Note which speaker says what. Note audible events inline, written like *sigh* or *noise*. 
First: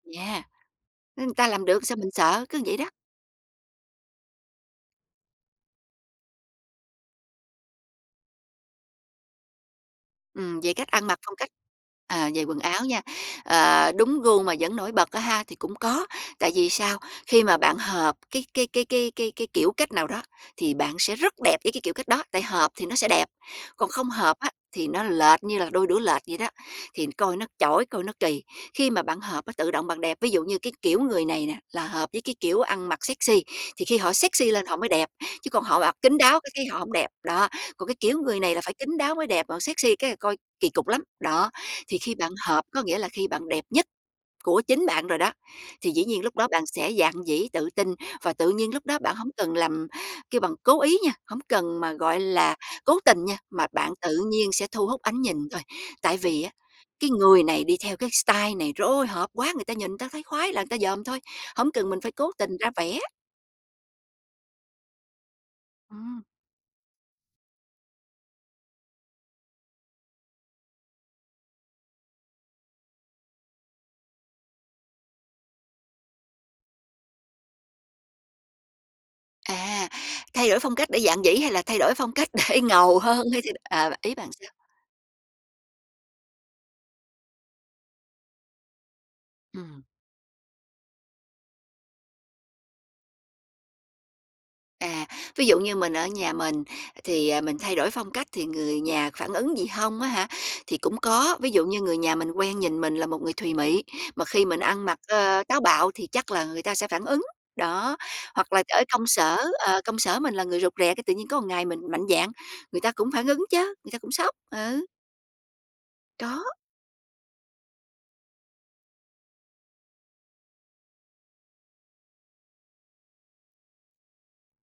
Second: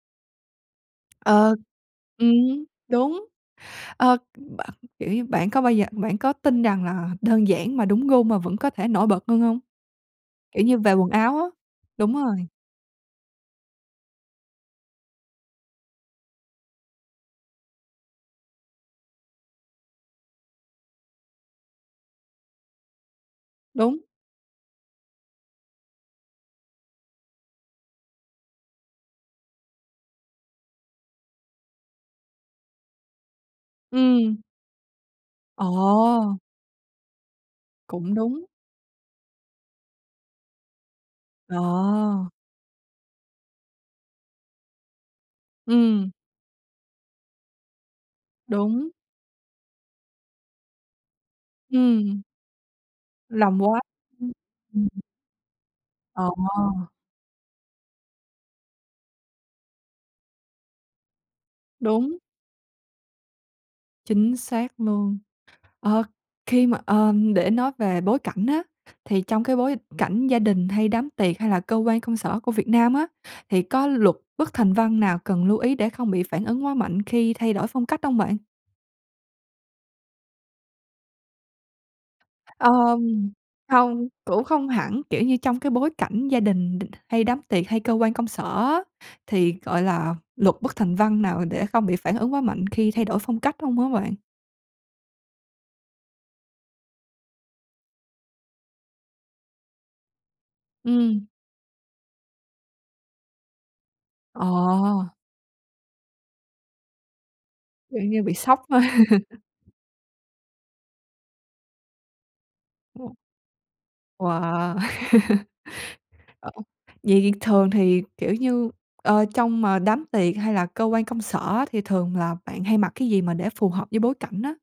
Speaker 1: Yeah. Người ta
Speaker 2: Ờ,
Speaker 1: làm được sao mình
Speaker 2: ừm,
Speaker 1: sợ, cứ vậy đó.
Speaker 2: đúng. Ờ, b kiểu như, bạn có bao giờ bạn có tin rằng là đơn giản mà đúng gu mà vẫn có thể nổi bật hơn hông?
Speaker 1: Ừm,
Speaker 2: Kiểu
Speaker 1: về
Speaker 2: như
Speaker 1: cách
Speaker 2: về
Speaker 1: ăn
Speaker 2: quần
Speaker 1: mặc phong
Speaker 2: áo á.
Speaker 1: cách
Speaker 2: Đúng
Speaker 1: ờ, về
Speaker 2: rồi.
Speaker 1: quần áo nha, ờ, đúng gu mà vẫn nổi bật đó ha, thì cũng có. Tại vì sao? Khi mà bạn hợp cái cái cái cái cái cái kiểu cách nào đó thì bạn sẽ rất đẹp với cái kiểu cách đó, tại hợp thì nó sẽ đẹp. Còn
Speaker 2: Đúng.
Speaker 1: không hợp á thì nó lệch như là đôi đũa lệch vậy đó, thì coi nó chỏi, coi nó kỳ. Khi mà bạn hợp á, tự động bạn đẹp, ví dụ như cái kiểu người này nè là hợp với cái kiểu ăn mặc sexy, thì khi họ
Speaker 2: Ừm.
Speaker 1: sexy lên họ mới đẹp, chứ còn họ mặc kín
Speaker 2: Ồ!
Speaker 1: đáo cái cái họ hổng đẹp, đó. Còn cái
Speaker 2: Cũng
Speaker 1: kiểu người
Speaker 2: đúng.
Speaker 1: này là phải kín đáo mới đẹp, còn sexy cái là coi kỳ cục lắm, đó. Thì khi
Speaker 2: Ồ!
Speaker 1: bạn hợp có nghĩa là khi bạn đẹp nhất của chính bạn rồi đó, thì dĩ
Speaker 2: Ừm.
Speaker 1: nhiên lúc đó bạn sẽ dạn dĩ, tự tin và tự nhiên lúc
Speaker 2: Đúng.
Speaker 1: đó bạn hổng cần làm, kêu bằng, cố ý nha, hổng cần mà, gọi
Speaker 2: Ừm.
Speaker 1: là, cố tình nha,
Speaker 2: Làm
Speaker 1: mà
Speaker 2: quá.
Speaker 1: bạn tự
Speaker 2: Ừm,
Speaker 1: nhiên sẽ
Speaker 2: ừm.
Speaker 1: thu hút ánh nhìn thôi. Tại
Speaker 2: Ờ.
Speaker 1: vì á cái người này đi theo cái style này, trời ơi, hợp quá, người ta nhìn người ta thấy khoái là người ta dòm thôi, hổng cần mình phải
Speaker 2: Đúng.
Speaker 1: cố tình ra vẻ.
Speaker 2: Chính xác luôn. Ờ,
Speaker 1: Ừm.
Speaker 2: khi mà, ờ, để nói về bối cảnh á, thì trong cái bối cảnh gia đình hay đám tiệc hay là cơ quan công sở của Việt Nam á thì có luật bất thành văn nào cần lưu ý để không bị phản ứng quá mạnh khi thay đổi phong cách hông bạn?
Speaker 1: À, thay đổi phong cách để dạn dĩ hay là thay đổi phong cách để ngầu hơn
Speaker 2: Ờm,
Speaker 1: hay thì là à,
Speaker 2: không,
Speaker 1: ý bạn
Speaker 2: cũng
Speaker 1: sao?
Speaker 2: không hẳn. Kiểu như, trong cái bối cảnh gia đình đ hay đám tiệc hay cơ quan công sở á, thì,
Speaker 1: Ừm.
Speaker 2: gọi là, luật bất thành văn nào để không bị phản ứng quá mạnh khi thay đổi phong cách không á bạn?
Speaker 1: À, ví dụ như mình ở nhà mình thì, ờ, mình thay đổi phong cách thì người nhà phản ứng gì hông á hả? Thì cũng
Speaker 2: Ừm.
Speaker 1: có, ví dụ như người nhà mình quen nhìn mình là một người thùy mị, mà khi mình ăn mặc,
Speaker 2: Ờ.
Speaker 1: ờ, táo bạo thì chắc là người ta sẽ phản ứng, đó.
Speaker 2: Kiểu như bị
Speaker 1: Hoặc
Speaker 2: sốc
Speaker 1: là
Speaker 2: thôi.
Speaker 1: ở công sở,
Speaker 2: *laughs*
Speaker 1: ờ, công sở mình là người rụt rè cái tự nhiên có ngày mình mạnh dạn, người ta cũng
Speaker 2: *unintelligible*
Speaker 1: phản ứng chớ, người ta cũng sốc,
Speaker 2: Wow!
Speaker 1: ừ.
Speaker 2: *laughs* Ờ,
Speaker 1: Có.
Speaker 2: vậy thì thường thì, kiểu như, ờ, trong, ờ, đám tiệc hay là cơ quan công sở á thì thường là bạn hay mặc cái gì mà để phù hợp với bối cảnh á?